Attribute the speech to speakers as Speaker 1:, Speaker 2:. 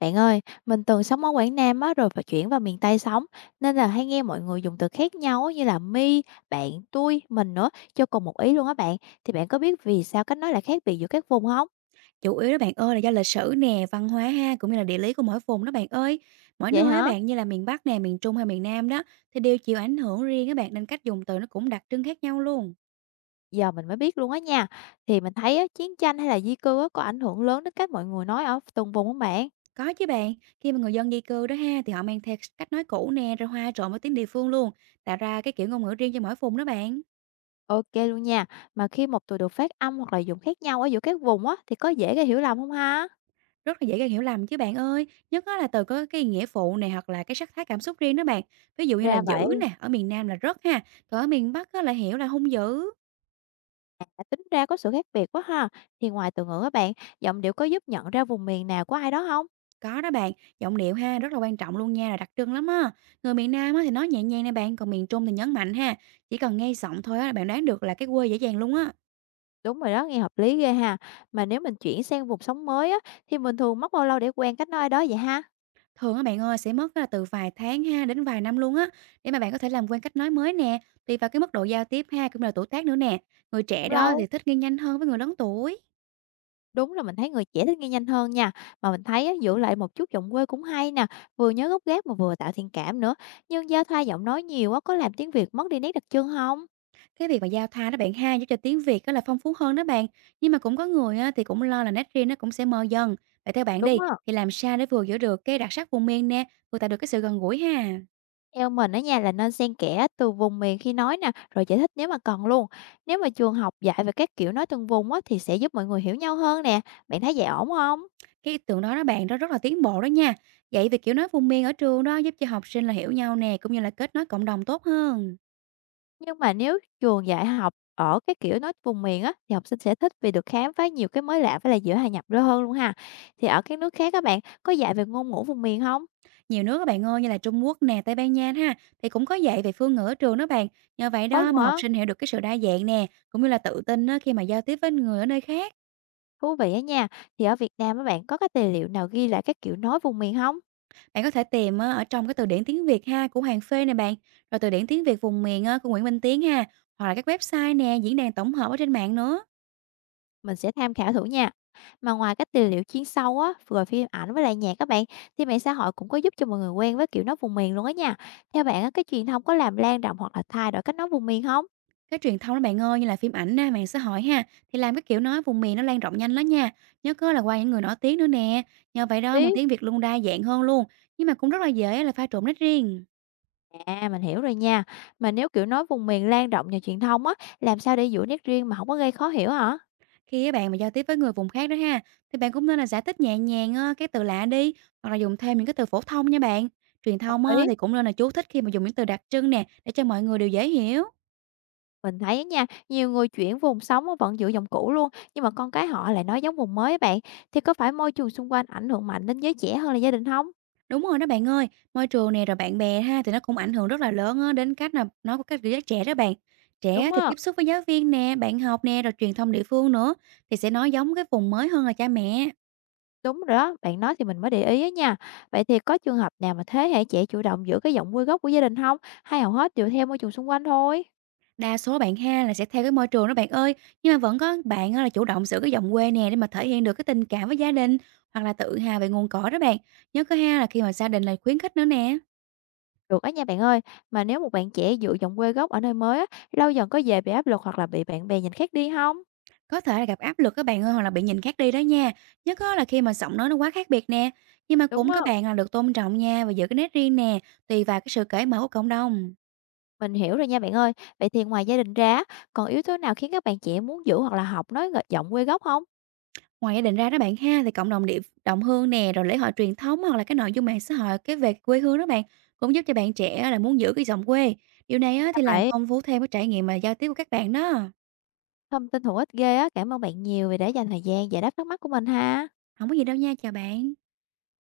Speaker 1: Bạn ơi, mình từng sống ở Quảng Nam á, rồi phải chuyển vào miền Tây sống, nên là hay nghe mọi người dùng từ khác nhau á, như là mi, bạn, tôi, mình nữa, cho cùng một ý luôn á bạn. Thì bạn có biết vì sao cách nói lại khác biệt giữa các vùng không?
Speaker 2: Chủ yếu đó bạn ơi là do lịch sử nè, văn hóa ha, cũng như là địa lý của mỗi vùng đó bạn ơi. Mỗi
Speaker 1: Vậy
Speaker 2: nơi á
Speaker 1: hả?
Speaker 2: bạn như là miền Bắc nè, miền Trung hay miền Nam đó thì đều chịu ảnh hưởng riêng á bạn, nên cách dùng từ nó cũng đặc trưng khác nhau luôn.
Speaker 1: Giờ mình mới biết luôn á nha. Thì mình thấy á, chiến tranh hay là di cư á, có ảnh hưởng lớn đến cách mọi người nói ở từng vùng không bạn?
Speaker 2: Có chứ bạn, khi mà người dân di cư đó ha thì họ mang theo cách nói cũ nè, rồi hòa trộn với tiếng địa phương luôn, tạo ra cái kiểu ngôn ngữ riêng cho mỗi vùng đó bạn.
Speaker 1: Ok luôn nha. Mà khi một từ được phát âm hoặc là dùng khác nhau ở giữa các vùng á, thì có dễ gây hiểu lầm không ha?
Speaker 2: Rất là dễ gây hiểu lầm chứ bạn ơi, nhất á là từ có cái nghĩa phụ này, hoặc là cái sắc thái cảm xúc riêng đó bạn. Ví dụ như là
Speaker 1: Ra
Speaker 2: dữ
Speaker 1: vậy.
Speaker 2: nè, ở miền Nam là rất ha, còn ở miền Bắc á là hiểu là hung dữ.
Speaker 1: À, tính ra có sự khác biệt quá ha. Thì ngoài từ ngữ các bạn, giọng điệu có giúp nhận ra vùng miền nào của ai đó không?
Speaker 2: Có đó bạn, giọng điệu ha rất là quan trọng luôn nha, là đặc trưng lắm á. Người miền Nam á thì nói nhẹ nhàng nè bạn, còn miền Trung thì nhấn mạnh ha. Chỉ cần nghe giọng thôi á là bạn đoán được là cái quê dễ dàng luôn á.
Speaker 1: Đúng rồi đó, nghe hợp lý ghê ha. Mà nếu mình chuyển sang vùng sống mới á, thì mình thường mất bao lâu để quen cách nói ở đó vậy ha?
Speaker 2: Thường á bạn ơi sẽ mất á, từ vài tháng ha đến vài năm luôn á, để mà bạn có thể làm quen cách nói mới nè, tùy vào cái mức độ giao tiếp ha, cũng như là tuổi tác nữa nè. Người trẻ
Speaker 1: Cũng
Speaker 2: đó
Speaker 1: lâu.
Speaker 2: thì thích nghe nhanh hơn với người lớn tuổi.
Speaker 1: Đúng là mình thấy người trẻ thích nghe nhanh hơn nha. Mà mình thấy á, giữ lại một chút giọng quê cũng hay nè, vừa nhớ gốc gác mà vừa tạo thiện cảm nữa. Nhưng giao thoa giọng nói nhiều á, có làm tiếng Việt mất đi nét đặc trưng không?
Speaker 2: Cái việc mà giao thoa đó bạn ha, giúp cho tiếng Việt á là phong phú hơn đó bạn. Nhưng mà cũng có người á thì cũng lo là nét riêng nó cũng sẽ mờ dần. Vậy theo bạn
Speaker 1: Đúng
Speaker 2: đi,
Speaker 1: á.
Speaker 2: thì làm sao để vừa giữ được cái đặc sắc vùng miền nè, vừa tạo được cái sự gần gũi ha?
Speaker 1: Theo mình á nha là nên xen kẽ từ vùng miền khi nói nè, rồi giải thích nếu mà cần luôn. Nếu mà trường học dạy về các kiểu nói từng vùng á thì sẽ giúp mọi người hiểu nhau hơn nè. Bạn thấy vậy ổn không?
Speaker 2: Cái ý tưởng đó đó bạn, đó rất là tiến bộ đó nha. Vậy việc kiểu nói vùng miền ở trường đó giúp cho học sinh là hiểu nhau nè, cũng như là kết nối cộng đồng tốt hơn.
Speaker 1: Nhưng mà nếu trường dạy học ở cái kiểu nói vùng miền á thì học sinh sẽ thích vì được khám phá nhiều cái mới lạ với là dễ hòa nhập đó hơn luôn ha. Thì ở các nước khác các bạn có dạy về ngôn ngữ vùng miền không?
Speaker 2: Nhiều nước các bạn ơi, như là Trung Quốc nè, Tây Ban Nha ha, thì cũng có dạy về phương ngữ ở trường đó bạn. Nhờ vậy
Speaker 1: Có
Speaker 2: đó
Speaker 1: luôn
Speaker 2: mà học
Speaker 1: hả?
Speaker 2: sinh hiểu được cái sự đa dạng nè, cũng như là tự tin á khi mà giao tiếp với người ở nơi khác.
Speaker 1: Thú vị á nha. Thì ở Việt Nam các bạn có cái tài liệu nào ghi lại các kiểu nói vùng miền không?
Speaker 2: Bạn có thể tìm á, ở trong cái từ điển tiếng Việt ha của Hoàng Phê nè bạn, rồi từ điển tiếng Việt vùng miền á, của Nguyễn Minh Tiến ha, hoặc là các website nè, diễn đàn tổng hợp ở trên mạng nữa.
Speaker 1: Mình sẽ tham khảo thử nha. Mà ngoài các tài liệu chuyên sâu á, rồi phim ảnh với lại nhạc các bạn, thì mạng xã hội cũng có giúp cho mọi người quen với kiểu nói vùng miền luôn á nha. Theo bạn á, cái truyền thông có làm lan rộng hoặc là thay đổi cách nói vùng miền không?
Speaker 2: Cái truyền thông đó bạn ơi, như là phim ảnh nè, mạng xã hội ha, thì làm cái kiểu nói vùng miền nó lan rộng nhanh lắm nha. Nhớ có là qua những người nổi tiếng nữa nè. Nhờ vậy đó mà
Speaker 1: Lý.
Speaker 2: tiếng Việt luôn đa dạng hơn luôn, nhưng mà cũng rất là dễ là pha trộn nét riêng.
Speaker 1: À, mình hiểu rồi nha. Mà nếu kiểu nói vùng miền lan rộng nhờ truyền thông á, làm sao để giữ nét riêng mà không có gây khó hiểu hả?
Speaker 2: Khi á bạn mà giao tiếp với người vùng khác đó ha, thì bạn cũng nên là giải thích nhẹ nhàng á, cái từ lạ đi, hoặc là dùng thêm những cái từ phổ thông nha bạn. Truyền
Speaker 1: Đồng
Speaker 2: thông á,
Speaker 1: ý.
Speaker 2: thì cũng nên là chú thích khi mà dùng những từ đặc trưng nè, để cho mọi người đều dễ hiểu.
Speaker 1: Mình thấy á nha, nhiều người chuyển vùng sống á, vẫn giữ giọng cũ luôn, nhưng mà con cái họ lại nói giống vùng mới á bạn. Thì có phải môi trường xung quanh ảnh hưởng mạnh đến giới trẻ hơn là gia đình không?
Speaker 2: Đúng rồi đó bạn ơi, môi trường nè rồi bạn bè ha thì nó cũng ảnh hưởng rất là lớn á, đến cách là nói của các giới trẻ đó bạn. Trẻ
Speaker 1: Đúng
Speaker 2: thì
Speaker 1: á.
Speaker 2: tiếp xúc với giáo viên nè, bạn học nè, rồi truyền thông địa phương nữa, thì sẽ nói giống cái vùng mới hơn là cha mẹ.
Speaker 1: Đúng rồi đó, bạn nói thì mình mới để ý á nha. Vậy thì có trường hợp nào mà thế hệ trẻ chủ động giữ cái giọng quê gốc của gia đình không? Hay hầu hết đều theo môi trường xung quanh thôi?
Speaker 2: Đa số bạn ha là sẽ theo cái môi trường đó bạn ơi, nhưng mà vẫn có bạn á là chủ động giữ cái giọng quê nè, để mà thể hiện được cái tình cảm với gia đình, hoặc là tự hào về nguồn cỏ đó bạn. Nhớ có ha là khi mà gia đình là khuyến khích nữa nè.
Speaker 1: Được á nha bạn ơi, mà nếu một bạn trẻ giữ giọng quê gốc ở nơi mới á, lâu dần có dễ bị áp lực hoặc là bị bạn bè nhìn khác đi không?
Speaker 2: Có thể là gặp áp lực các bạn ơi, hoặc là bị nhìn khác đi đó nha. Nhớ có là khi mà giọng nói nó quá khác biệt nè. Nhưng mà
Speaker 1: Đúng
Speaker 2: cũng
Speaker 1: á,
Speaker 2: các bạn là được tôn trọng nha và giữ cái nét riêng nè, tùy vào cái sự cởi mở của cộng đồng.
Speaker 1: mình hiểu rồi nha bạn ơi. Vậy thì ngoài gia đình ra còn yếu tố nào khiến các bạn trẻ muốn giữ hoặc là học nói g giọng quê gốc không?
Speaker 2: Ngoài gia đình ra đó bạn ha, thì cộng đồng địa đồng hương nè, rồi lễ hội truyền thống, hoặc là cái nội dung mạng xã hội cái về quê hương đó bạn, cũng giúp cho bạn trẻ là muốn giữ cái giọng quê. Điều này á,
Speaker 1: Ra
Speaker 2: thì làm
Speaker 1: vậy,
Speaker 2: phong phú thêm cái trải nghiệm mà giao tiếp của các bạn đó.
Speaker 1: thông tin hữu ích ghê á, cảm ơn bạn nhiều vì đã dành thời gian giải đáp thắc mắc của mình ha.
Speaker 2: Không có gì đâu nha, chào bạn.